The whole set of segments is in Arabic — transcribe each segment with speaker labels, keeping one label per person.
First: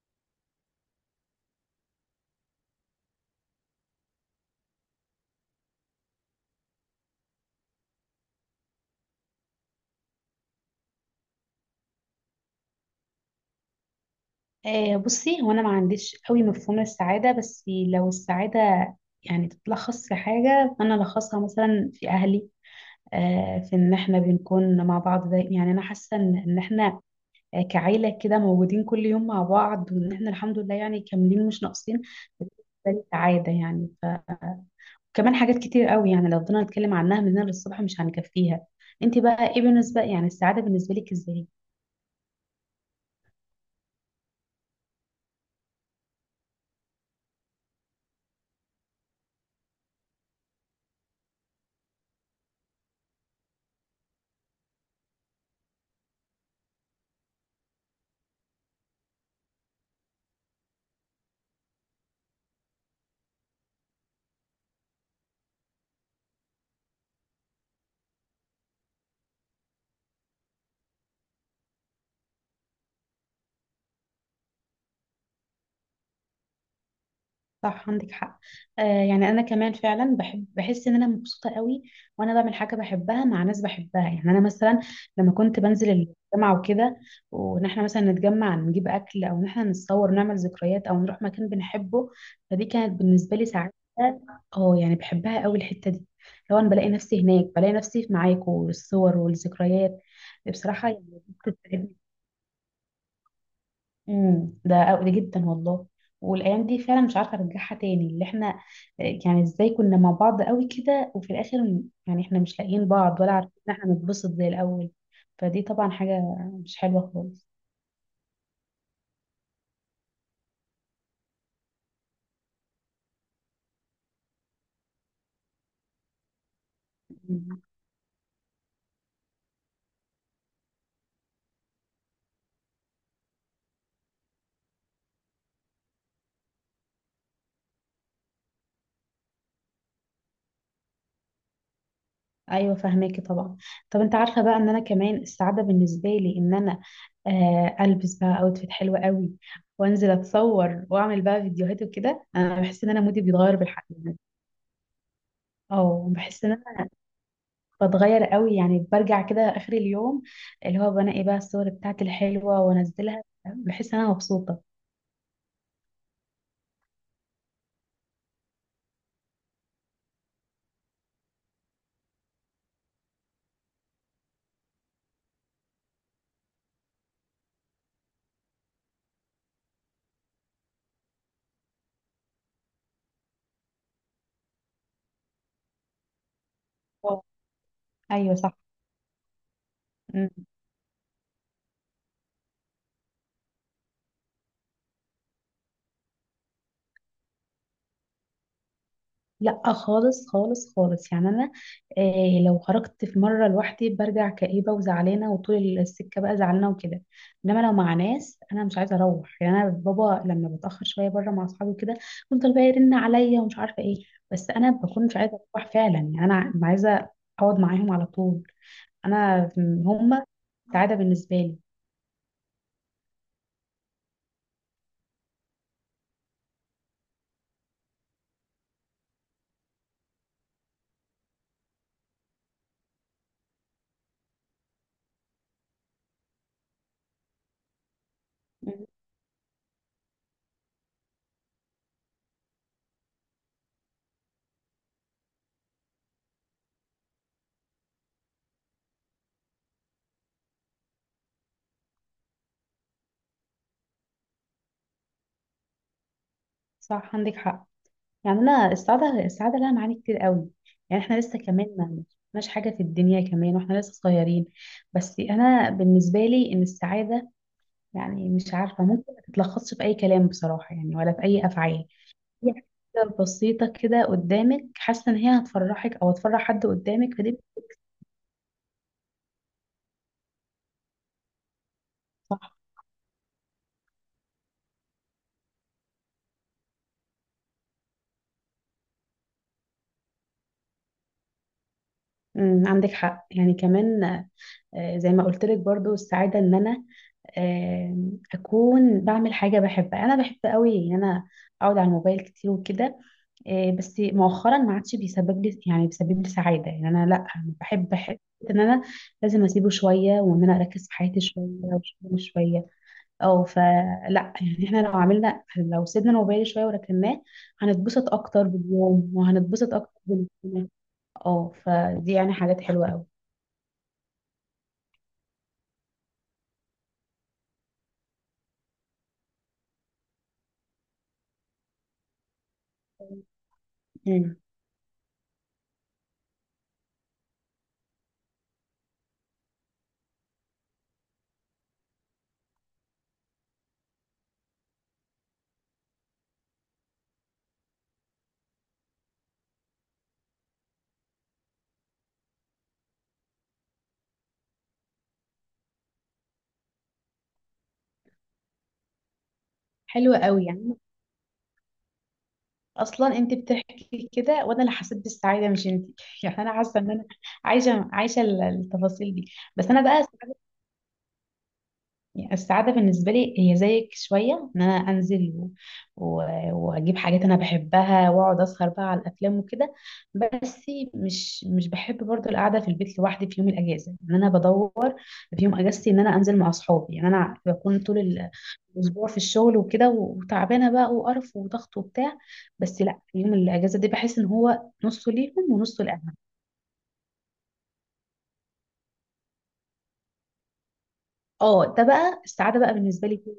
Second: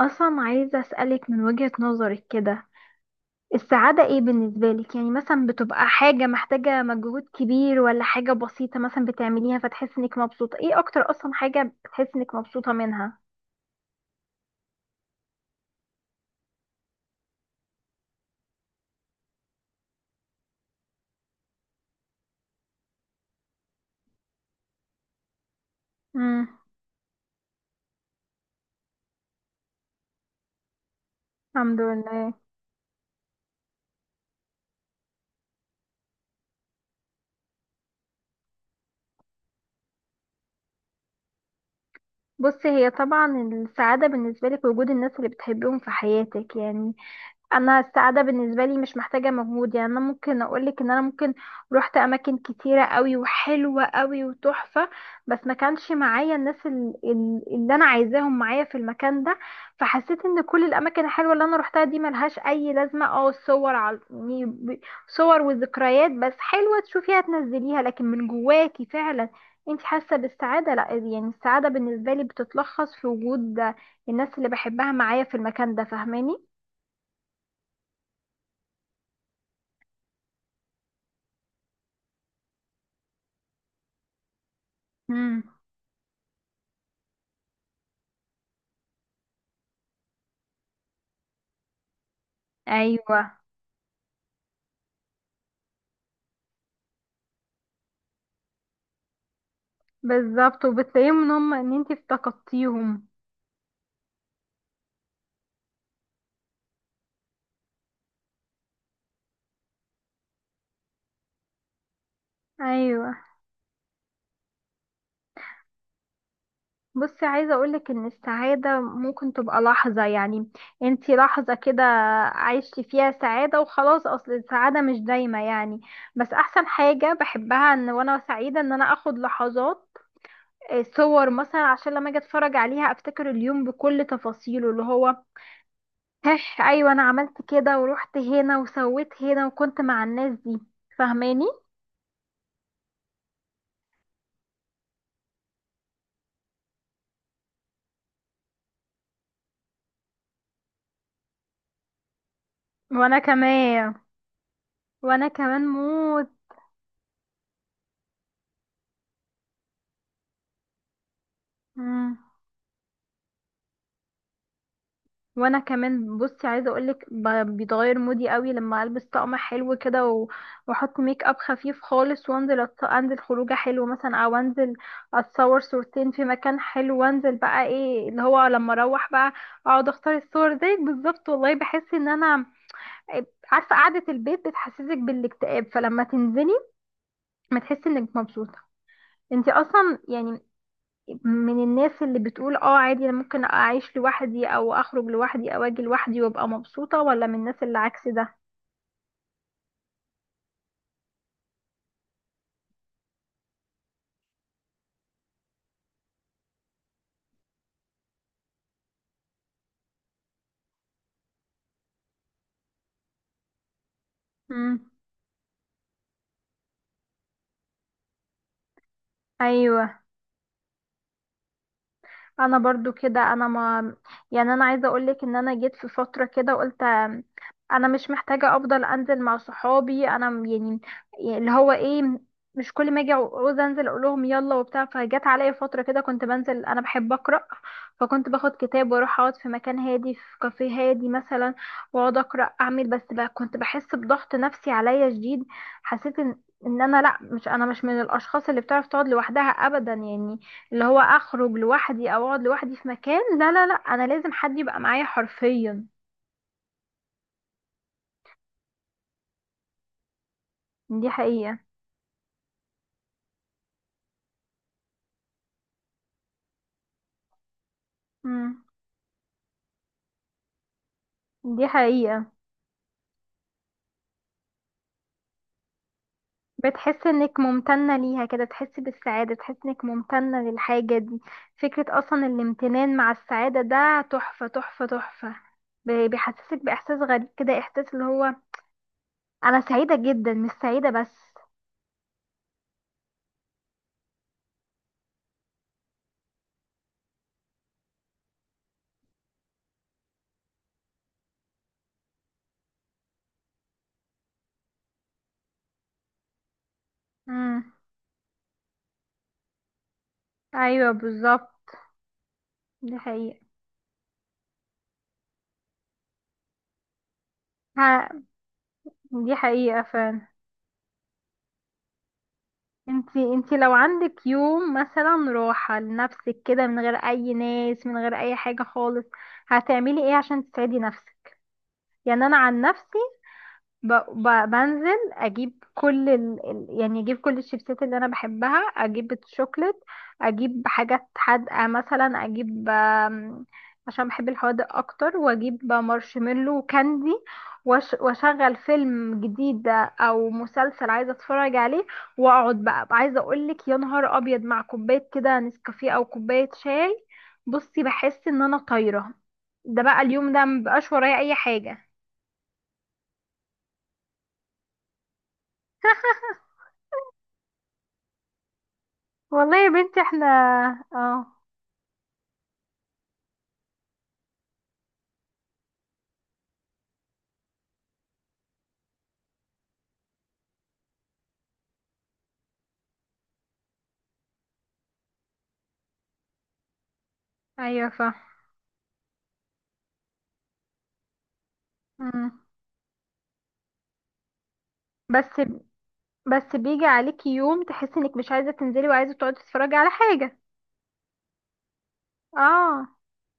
Speaker 1: اصلا عايزه اسالك من وجهة نظرك كده، السعاده ايه بالنسبه لك؟ يعني مثلا بتبقى حاجه محتاجه مجهود كبير ولا حاجه بسيطه مثلا بتعمليها فتحس انك مبسوطه؟ ايه اكتر اصلا حاجه بتحس انك مبسوطه منها؟
Speaker 2: آه، بصي، هو انا ما عنديش قوي مفهوم السعاده، بس لو السعاده يعني تتلخص في حاجه، فانا لخصها مثلا في اهلي. في ان احنا بنكون مع بعض يعني انا حاسه ان
Speaker 1: امم.
Speaker 2: إن احنا كعيله كده، موجودين كل يوم مع بعض، وان احنا الحمد لله يعني كاملين مش
Speaker 1: الحمد
Speaker 2: ناقصين.
Speaker 1: لله.
Speaker 2: ده السعاده يعني كمان حاجات كتير قوي، يعني لو فضلنا نتكلم عنها من هنا للصبح مش هنكفيها. انت بقى ايه بالنسبه، يعني السعاده بالنسبه لك ازاي؟
Speaker 1: بصي، هي طبعا السعاده بالنسبه لك وجود الناس اللي بتحبيهم في حياتك يعني. انا السعاده بالنسبه لي مش محتاجه مجهود، يعني انا ممكن اقولك ان انا ممكن روحت اماكن كتيره قوي وحلوه قوي وتحفه، بس ما كانش معايا الناس اللي انا عايزاهم معايا في المكان ده. فحسيت ان كل الاماكن الحلوه اللي انا روحتها دي ملهاش اي لازمه. اه، صور على يعني صور وذكريات بس، حلوه تشوفيها تنزليها، لكن من جواكي فعلا انت حاسه بالسعاده؟ لا. يعني السعاده بالنسبه لي بتتلخص في وجود الناس اللي بحبها معايا في المكان ده، فاهماني؟
Speaker 2: صح، عندك حق. آه، يعني انا كمان فعلا بحب، بحس ان انا مبسوطه قوي وانا بعمل حاجه بحبها مع ناس بحبها. يعني انا مثلا لما
Speaker 1: مم.
Speaker 2: كنت بنزل الجامعه وكده، وان احنا مثلا نتجمع نجيب اكل، او ان احنا نتصور ونعمل ذكريات، او نروح مكان بنحبه، فدي كانت
Speaker 1: ايوه،
Speaker 2: بالنسبه لي سعاده. اه يعني بحبها قوي الحته دي. لو انا بلاقي نفسي هناك، بلاقي نفسي معاكم والصور والذكريات،
Speaker 1: بالظبط،
Speaker 2: بصراحه يعني
Speaker 1: وبتلاقيهم ان هم ان انتي
Speaker 2: بتسعدني.
Speaker 1: افتقدتيهم.
Speaker 2: ده قوي جدا والله. والايام دي فعلا مش عارفه ارجعها تاني، اللي احنا يعني ازاي كنا مع بعض قوي كده، وفي الاخر يعني احنا مش لاقيين
Speaker 1: ايوه.
Speaker 2: بعض، ولا عارفين ان احنا نتبسط زي الاول. فدي طبعا حاجه مش حلوه
Speaker 1: بصي،
Speaker 2: خالص.
Speaker 1: عايزه اقولك ان السعاده ممكن تبقى لحظه يعني، انتي لحظه كده عايشتي فيها سعاده وخلاص، اصل السعاده مش دايمه يعني. بس احسن حاجه
Speaker 2: مم.
Speaker 1: بحبها ان وانا سعيده ان انا اخد لحظات صور مثلا، عشان لما اجي اتفرج عليها افتكر اليوم بكل تفاصيله، اللي هو هح، ايوه انا عملت كده ورحت هنا وسويت هنا وكنت مع الناس دي، فاهماني؟
Speaker 2: ايوه فهماكي طبعا. طب انت عارفه بقى، ان انا كمان السعاده بالنسبه لي، ان انا البس بقى اوتفيت حلوه قوي، وانزل اتصور، واعمل بقى فيديوهات وكده، انا بحس ان انا
Speaker 1: وانا
Speaker 2: مودي بيتغير بالحق.
Speaker 1: كمان. وانا كمان
Speaker 2: اه
Speaker 1: موت.
Speaker 2: بحس ان بتغير قوي، يعني برجع كده اخر اليوم، اللي هو بنقي بقى الصور بتاعتي
Speaker 1: مم.
Speaker 2: الحلوه وانزلها، بحس ان انا مبسوطه.
Speaker 1: وانا كمان. بصي، عايزه اقولك بيتغير مودي قوي لما البس طقم حلو كده واحط ميك اب خفيف خالص وانزل انزل خروجه حلو مثلا، او انزل اتصور صورتين في مكان حلو، وانزل بقى ايه اللي هو لما اروح بقى اقعد اختار الصور زيك بالظبط والله، بحس ان انا، عارفه قعده البيت بتحسسك بالاكتئاب، فلما تنزلي
Speaker 2: واو.
Speaker 1: ما تحسي انك
Speaker 2: ايوه صح.
Speaker 1: مبسوطه. انتي اصلا
Speaker 2: مم.
Speaker 1: يعني من الناس اللي بتقول اه، عادي انا ممكن اعيش لوحدي او اخرج لوحدي او اجي لوحدي وابقى مبسوطة، ولا من الناس اللي عكس ده؟
Speaker 2: لا خالص خالص خالص، يعني انا إيه لو خرجت في مره لوحدي برجع كئيبه وزعلانه، وطول السكه بقى زعلانه وكده. انما لو مع ناس انا مش عايزه اروح. يعني انا بابا لما بتاخر شويه بره مع اصحابي وكده، بيفضل بقى يرن عليا ومش عارفه ايه، بس انا
Speaker 1: مم.
Speaker 2: بكون مش عايزه اروح فعلا. يعني انا عايزه اقعد معاهم على طول. انا،
Speaker 1: ايوه،
Speaker 2: هما سعاده بالنسبه لي.
Speaker 1: انا برضو كده. انا، ما يعني، انا عايزه اقولك ان انا جيت في فتره كده قلت انا مش محتاجه افضل انزل مع صحابي. انا يعني اللي هو ايه، مش كل ما اجي عاوز انزل اقول لهم يلا وبتاع. فجت عليا فتره كده كنت بنزل، انا بحب اقرا، فكنت باخد
Speaker 2: مم.
Speaker 1: كتاب واروح اقعد في مكان هادي، في كافيه هادي مثلا، واقعد اقرا اعمل. بس بقى كنت بحس بضغط نفسي عليا شديد، حسيت ان انا لا، مش انا، مش من الاشخاص اللي بتعرف تقعد لوحدها ابدا يعني، اللي هو اخرج لوحدي او اقعد لوحدي في مكان، لا لا لا، انا لازم حد يبقى معايا حرفيا.
Speaker 2: صح، عندك حق. يعني انا السعاده لها معاني كتير قوي. يعني
Speaker 1: دي
Speaker 2: احنا لسه
Speaker 1: حقيقة.
Speaker 2: كمان ما، مش حاجه في الدنيا كمان واحنا لسه صغيرين. بس انا بالنسبه لي ان السعاده، يعني مش
Speaker 1: امم،
Speaker 2: عارفه، ممكن ما تتلخصش في اي كلام بصراحه، يعني ولا في اي
Speaker 1: دي
Speaker 2: افعال.
Speaker 1: حقيقة.
Speaker 2: هي حاجه بسيطه كده قدامك، حاسه ان هي هتفرحك او هتفرح حد
Speaker 1: بتحس
Speaker 2: قدامك، فدي.
Speaker 1: انك ممتنة ليها كده، تحس بالسعادة، تحس انك ممتنة للحاجة دي. فكرة اصلا
Speaker 2: صح.
Speaker 1: الامتنان مع السعادة ده تحفة تحفة تحفة. بيحسسك باحساس غريب كده، احساس اللي هو انا سعيدة جدا، مش سعيدة بس.
Speaker 2: عندك حق يعني كمان. زي ما قلت لك برضو السعادة، ان انا اكون بعمل حاجة بحبها. انا بحب قوي ان انا اقعد على الموبايل كتير وكده. بس مؤخرا ما عادش بيسبب لي، سعادة. يعني انا، لا، أنا
Speaker 1: امم.
Speaker 2: بحب، ان انا لازم اسيبه شوية، وان انا اركز
Speaker 1: ايوه،
Speaker 2: في حياتي شوية
Speaker 1: بالظبط،
Speaker 2: وشغلي شوية.
Speaker 1: دي حقيقة.
Speaker 2: او فلا، يعني احنا لو عملنا، لو سيبنا الموبايل شوية وركناه، هنتبسط
Speaker 1: ها،
Speaker 2: اكتر باليوم
Speaker 1: دي
Speaker 2: وهنتبسط
Speaker 1: حقيقة
Speaker 2: اكتر
Speaker 1: فعلا.
Speaker 2: بالسنة. اه فدي يعني حاجات حلوة
Speaker 1: انتي لو عندك يوم مثلا راحة لنفسك كده، من غير اي ناس، من غير اي حاجة خالص، هتعملي ايه عشان تسعدي نفسك؟ يعني انا عن نفسي،
Speaker 2: قوي،
Speaker 1: بنزل اجيب كل يعني، اجيب كل الشيبسات اللي انا بحبها، اجيب الشوكليت، اجيب حاجات حادقه، مثلا اجيب عشان بحب الحوادق اكتر، واجيب مارشميلو وكاندي، واشغل فيلم جديد او مسلسل عايزه اتفرج عليه، واقعد بقى، عايزه اقولك يا نهار ابيض، مع كوبايه كده نسكافيه او كوبايه شاي، بصي بحس ان انا طايره. ده بقى
Speaker 2: حلوة
Speaker 1: اليوم ده
Speaker 2: قوي. يعني
Speaker 1: مبقاش ورايا اي حاجه.
Speaker 2: اصلا انت بتحكي كده وانا اللي حسيت بالسعاده مش انت يعني انا حاسه ان انا عايشه التفاصيل دي.
Speaker 1: والله
Speaker 2: بس
Speaker 1: يا
Speaker 2: انا
Speaker 1: بنتي،
Speaker 2: بقى،
Speaker 1: احنا. اه.
Speaker 2: يعني السعاده بالنسبه لي هي زيك شويه، ان انا انزل و... واجيب حاجات انا بحبها، واقعد اسهر بقى على الافلام وكده. بس مش بحب برضو القعده في البيت لوحدي في يوم الاجازه. ان انا بدور في يوم اجازتي، ان انا انزل مع اصحابي. يعني انا بكون
Speaker 1: ايوه،
Speaker 2: طول
Speaker 1: صح.
Speaker 2: اسبوع في الشغل وكده، وتعبانه بقى وقرف وضغط وبتاع.
Speaker 1: مم.
Speaker 2: بس لا، يوم الاجازه دي بحس ان هو نصه
Speaker 1: بس،
Speaker 2: ليهم ونصه لاهلهم.
Speaker 1: بس بيجي عليكي يوم تحسي انك مش عايزه تنزلي وعايزه تقعدي تتفرجي على حاجه؟
Speaker 2: اه ده بقى السعاده بقى
Speaker 1: اه،
Speaker 2: بالنسبه لي فيه.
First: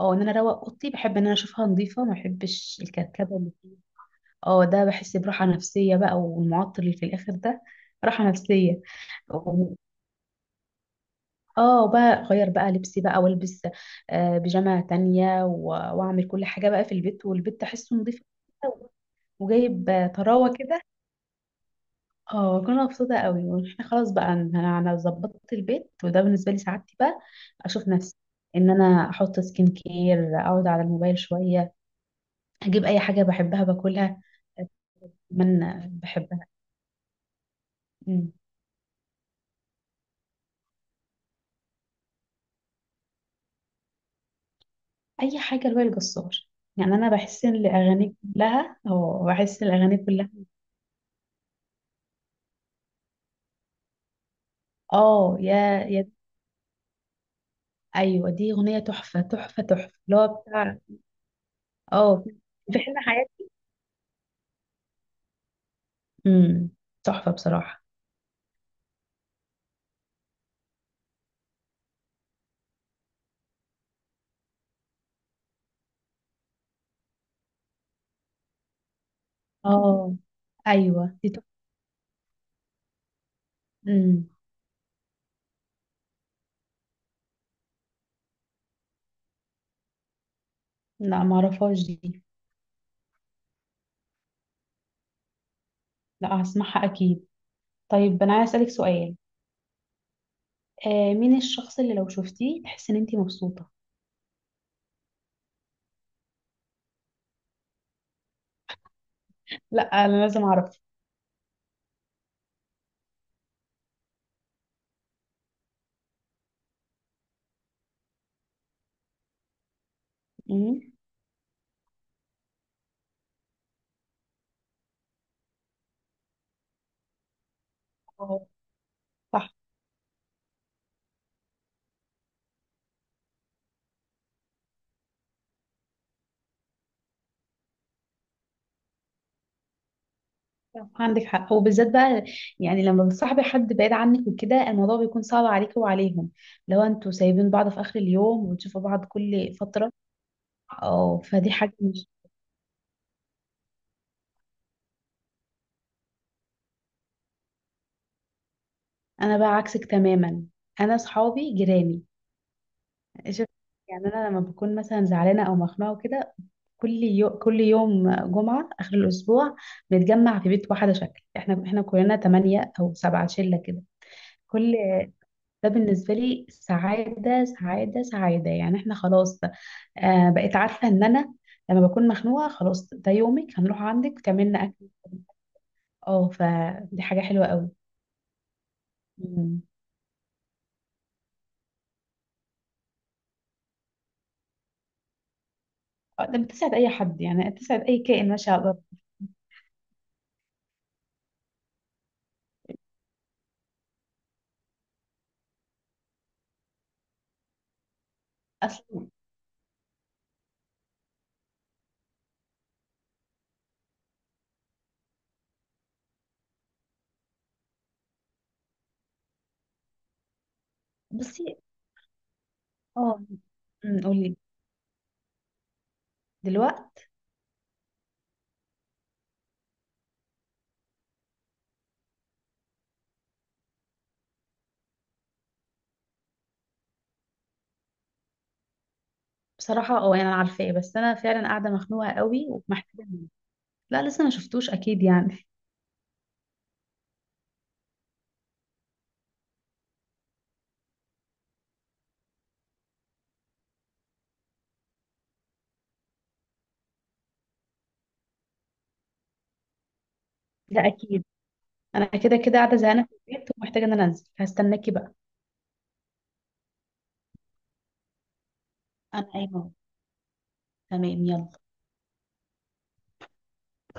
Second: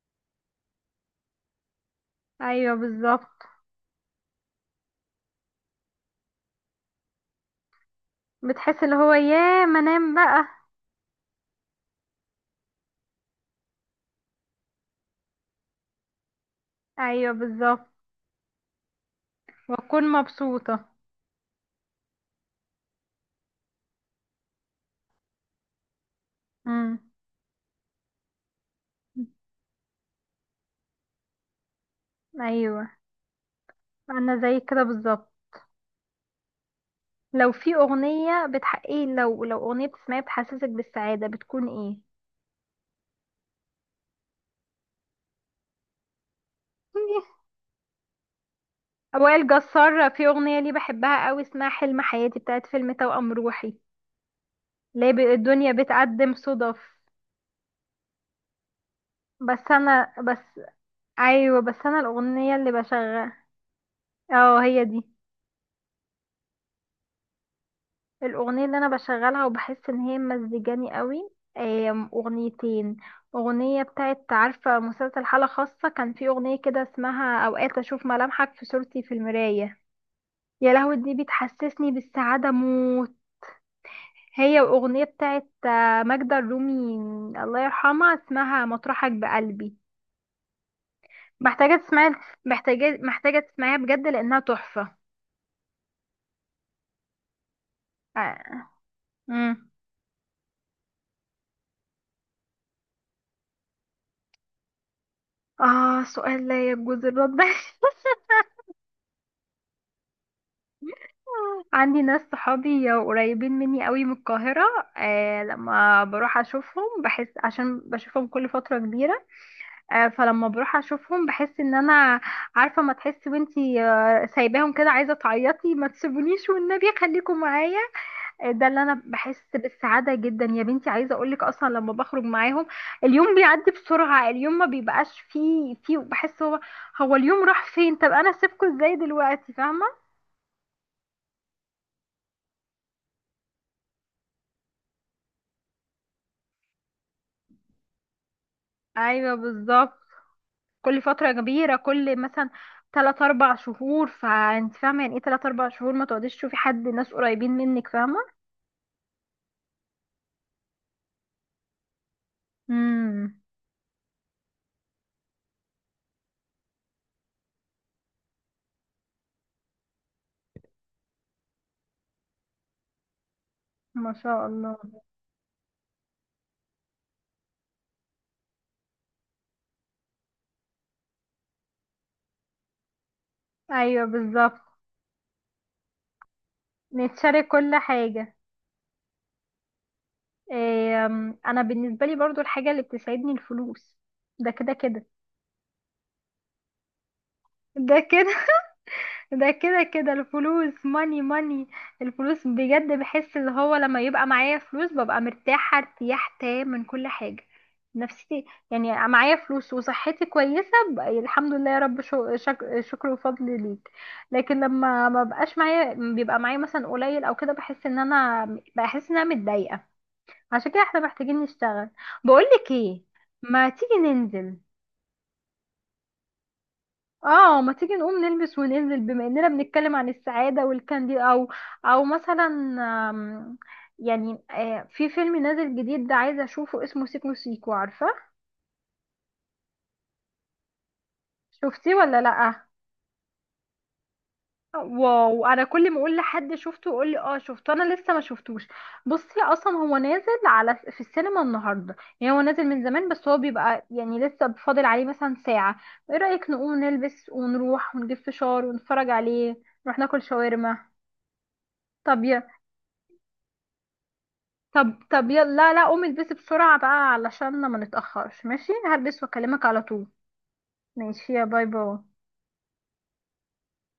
Speaker 2: اه، ان انا اروق اوضتي. بحب ان انا اشوفها نظيفه، ما
Speaker 1: ايوه،
Speaker 2: بحبش الكركبه
Speaker 1: بالظبط.
Speaker 2: اللي فيها. اه ده بحس براحه نفسيه بقى، والمعطر اللي في الاخر ده راحه نفسيه.
Speaker 1: بتحسي اللي هو ياه،
Speaker 2: و-
Speaker 1: ما انام بقى.
Speaker 2: اه بقى اغير بقى لبسي بقى، والبس بيجامه تانية واعمل كل حاجه بقى في البيت،
Speaker 1: ايوه،
Speaker 2: والبيت
Speaker 1: بالظبط،
Speaker 2: تحسه نظيف كده، وجايب
Speaker 1: واكون
Speaker 2: طراوه كده.
Speaker 1: مبسوطه.
Speaker 2: اه كنا مبسوطة قوي واحنا خلاص بقى، ان أنا ظبطت البيت، وده بالنسبة لي سعادتي
Speaker 1: امم.
Speaker 2: بقى. اشوف نفسي ان انا احط سكين كير، اقعد على الموبايل شوية، اجيب
Speaker 1: ايوه،
Speaker 2: اي حاجة بحبها باكلها
Speaker 1: انا زي كده بالظبط.
Speaker 2: اتمنى بحبها.
Speaker 1: لو في
Speaker 2: أمم.
Speaker 1: اغنيه بتحقق، لو اغنيه بتسمعيها بتحسسك بالسعاده، بتكون ايه؟
Speaker 2: اي حاجة لوائل الجسار. يعني انا بحس ان الاغاني كلها،
Speaker 1: وائل جسار في اغنيه ليه بحبها قوي، اسمها حلم حياتي، بتاعت فيلم توأم روحي. ليه
Speaker 2: اه
Speaker 1: الدنيا
Speaker 2: يا يا
Speaker 1: بتقدم صدف.
Speaker 2: ايوه دي اغنية تحفة تحفة
Speaker 1: بس
Speaker 2: تحفة،
Speaker 1: انا
Speaker 2: اللي هو
Speaker 1: بس،
Speaker 2: بتاع
Speaker 1: ايوه بس انا
Speaker 2: اه
Speaker 1: الاغنيه اللي
Speaker 2: في حين
Speaker 1: بشغل،
Speaker 2: حياتي.
Speaker 1: اه، هي دي
Speaker 2: امم تحفة بصراحة.
Speaker 1: الاغنيه اللي انا بشغلها وبحس ان هي مزجاني قوي. اغنيتين. اغنيه بتاعت، عارفه مسلسل حاله خاصه، كان في اغنيه كده اسمها اوقات اشوف ملامحك في صورتي في المرايه،
Speaker 2: اه
Speaker 1: يا لهوي،
Speaker 2: ايوه
Speaker 1: دي
Speaker 2: دي
Speaker 1: بتحسسني بالسعاده موت.
Speaker 2: تحفة.
Speaker 1: هي، واغنيه بتاعت ماجدة الرومي، الله يرحمها، اسمها مطرحك بقلبي.
Speaker 2: لا
Speaker 1: محتاجة
Speaker 2: معرفهاش
Speaker 1: تسمعي.
Speaker 2: دي.
Speaker 1: محتاجة تسمعيها بجد لأنها تحفة.
Speaker 2: لا هسمعها اكيد. طيب انا عايز اسالك
Speaker 1: آه.
Speaker 2: سؤال:
Speaker 1: مم.
Speaker 2: مين الشخص اللي لو شفتيه تحس ان انتي مبسوطه؟
Speaker 1: آه، سؤال لا يجوز الرد.
Speaker 2: لا، انا لازم اعرف.
Speaker 1: عندي ناس صحابي قريبين مني قوي من القاهرة، آه لما بروح أشوفهم بحس، عشان بشوفهم كل فترة كبيرة. آه، فلما بروح
Speaker 2: مم.
Speaker 1: أشوفهم بحس إن أنا، عارفة، ما تحسي وانتي سايباهم كده عايزة تعيطي، ما تسيبونيش والنبي، خليكم معايا.
Speaker 2: أهو،
Speaker 1: ده اللي انا بحس
Speaker 2: صح،
Speaker 1: بالسعاده جدا. يا بنتي، عايزه اقولك اصلا لما بخرج معاهم، اليوم بيعدي بسرعه، اليوم ما بيبقاش فيه. بحس هو اليوم راح فين، طب انا سيبكم ازاي دلوقتي؟ فاهمه؟
Speaker 2: صح، عندك حق. وبالذات بقى يعني لما بتصاحبي حد بعيد عنك وكده، الموضوع بيكون صعب عليك وعليهم لو انتوا سايبين بعض في اخر اليوم وتشوفوا بعض
Speaker 1: ايوه
Speaker 2: كل فتره.
Speaker 1: بالظبط. كل
Speaker 2: اه
Speaker 1: فتره
Speaker 2: فدي حاجه
Speaker 1: كبيره،
Speaker 2: مش.
Speaker 1: كل مثلا 3 4 شهور، فانت فاهمه يعني ايه 3 4 شهور ما تقعديش تشوفي حد ناس قريبين منك؟ فاهمه؟
Speaker 2: انا بقى عكسك تماما. انا صحابي جيراني.
Speaker 1: امم.
Speaker 2: شوف، يعني انا لما بكون مثلا زعلانه او مخنوقه وكده، كل يوم جمعة آخر الأسبوع بنتجمع في بيت واحدة شكل، احنا كلنا تمانية أو سبعة شلة كده.
Speaker 1: ما شاء
Speaker 2: كل
Speaker 1: الله.
Speaker 2: ده بالنسبة لي سعادة سعادة سعادة. يعني احنا خلاص بقيت عارفة إن أنا لما بكون مخنوقة خلاص، ده يومك، هنروح
Speaker 1: ايوه
Speaker 2: عندك
Speaker 1: بالظبط،
Speaker 2: تعملنا أكل. اه فدي حاجة حلوة
Speaker 1: نتشارك
Speaker 2: قوي.
Speaker 1: كل حاجه.
Speaker 2: مم.
Speaker 1: انا بالنسبه لي برضو الحاجه اللي بتسعدني الفلوس، ده كده كده.
Speaker 2: ده بتسعد أي حد، يعني بتسعد أي
Speaker 1: ده
Speaker 2: كائن
Speaker 1: كده.
Speaker 2: ماشي على الأرض.
Speaker 1: ده كده كده الفلوس، ماني ماني. الفلوس بجد، بحس اللي هو لما يبقى معايا فلوس ببقى مرتاحه ارتياح تام من كل حاجه. نفسيتي يعني،
Speaker 2: أصلا،
Speaker 1: أبقى معايا فلوس وصحتي كويسه بقى، الحمد لله يا رب، شكر وفضل ليك. لكن لما ما بقاش معايا، بيبقى معايا مثلا قليل او كده، بحس ان انا متضايقه. عشان كده احنا محتاجين
Speaker 2: بصي،
Speaker 1: نشتغل. بقولك ايه،
Speaker 2: اه.
Speaker 1: ما تيجي
Speaker 2: قولي.
Speaker 1: ننزل.
Speaker 2: دلوقتي
Speaker 1: اه، ما تيجي نقوم نلبس وننزل بما اننا بنتكلم عن السعادة والكاندي، او مثلا آم، يعني في فيلم نازل جديد، ده عايزة اشوفه، اسمه سيكو سيكو، عارفة؟
Speaker 2: بصراحة، يعني انا عارفاه، بس انا فعلا قاعدة
Speaker 1: شفتيه
Speaker 2: مخنوقة
Speaker 1: ولا
Speaker 2: قوي
Speaker 1: لأ؟
Speaker 2: ومحتاجة منه. لا لسه ما شفتوش اكيد يعني.
Speaker 1: واو، انا كل ما اقول لحد شفته يقول لي اه شفته، انا لسه ما شفتوش. بصي، اصلا هو نازل على في السينما النهارده، يعني هو نازل من زمان بس، هو بيبقى يعني لسه فاضل عليه مثلا ساعه. ايه رايك نقوم نلبس ونروح ونجيب فشار ونتفرج عليه، نروح ناكل شاورما؟
Speaker 2: لا اكيد. انا
Speaker 1: طب
Speaker 2: كده
Speaker 1: ي...
Speaker 2: كده قاعدة زهقانة في البيت، ومحتاجة ان انا انزل. هستناكي
Speaker 1: طب
Speaker 2: بقى.
Speaker 1: طب يلا، لا لا، قومي البسي بسرعه بقى علشان ما نتاخرش. ماشي، هلبس
Speaker 2: انا،
Speaker 1: واكلمك
Speaker 2: ايوه.
Speaker 1: على طول.
Speaker 2: تمام
Speaker 1: ماشي، يا
Speaker 2: يلا.
Speaker 1: باي باي.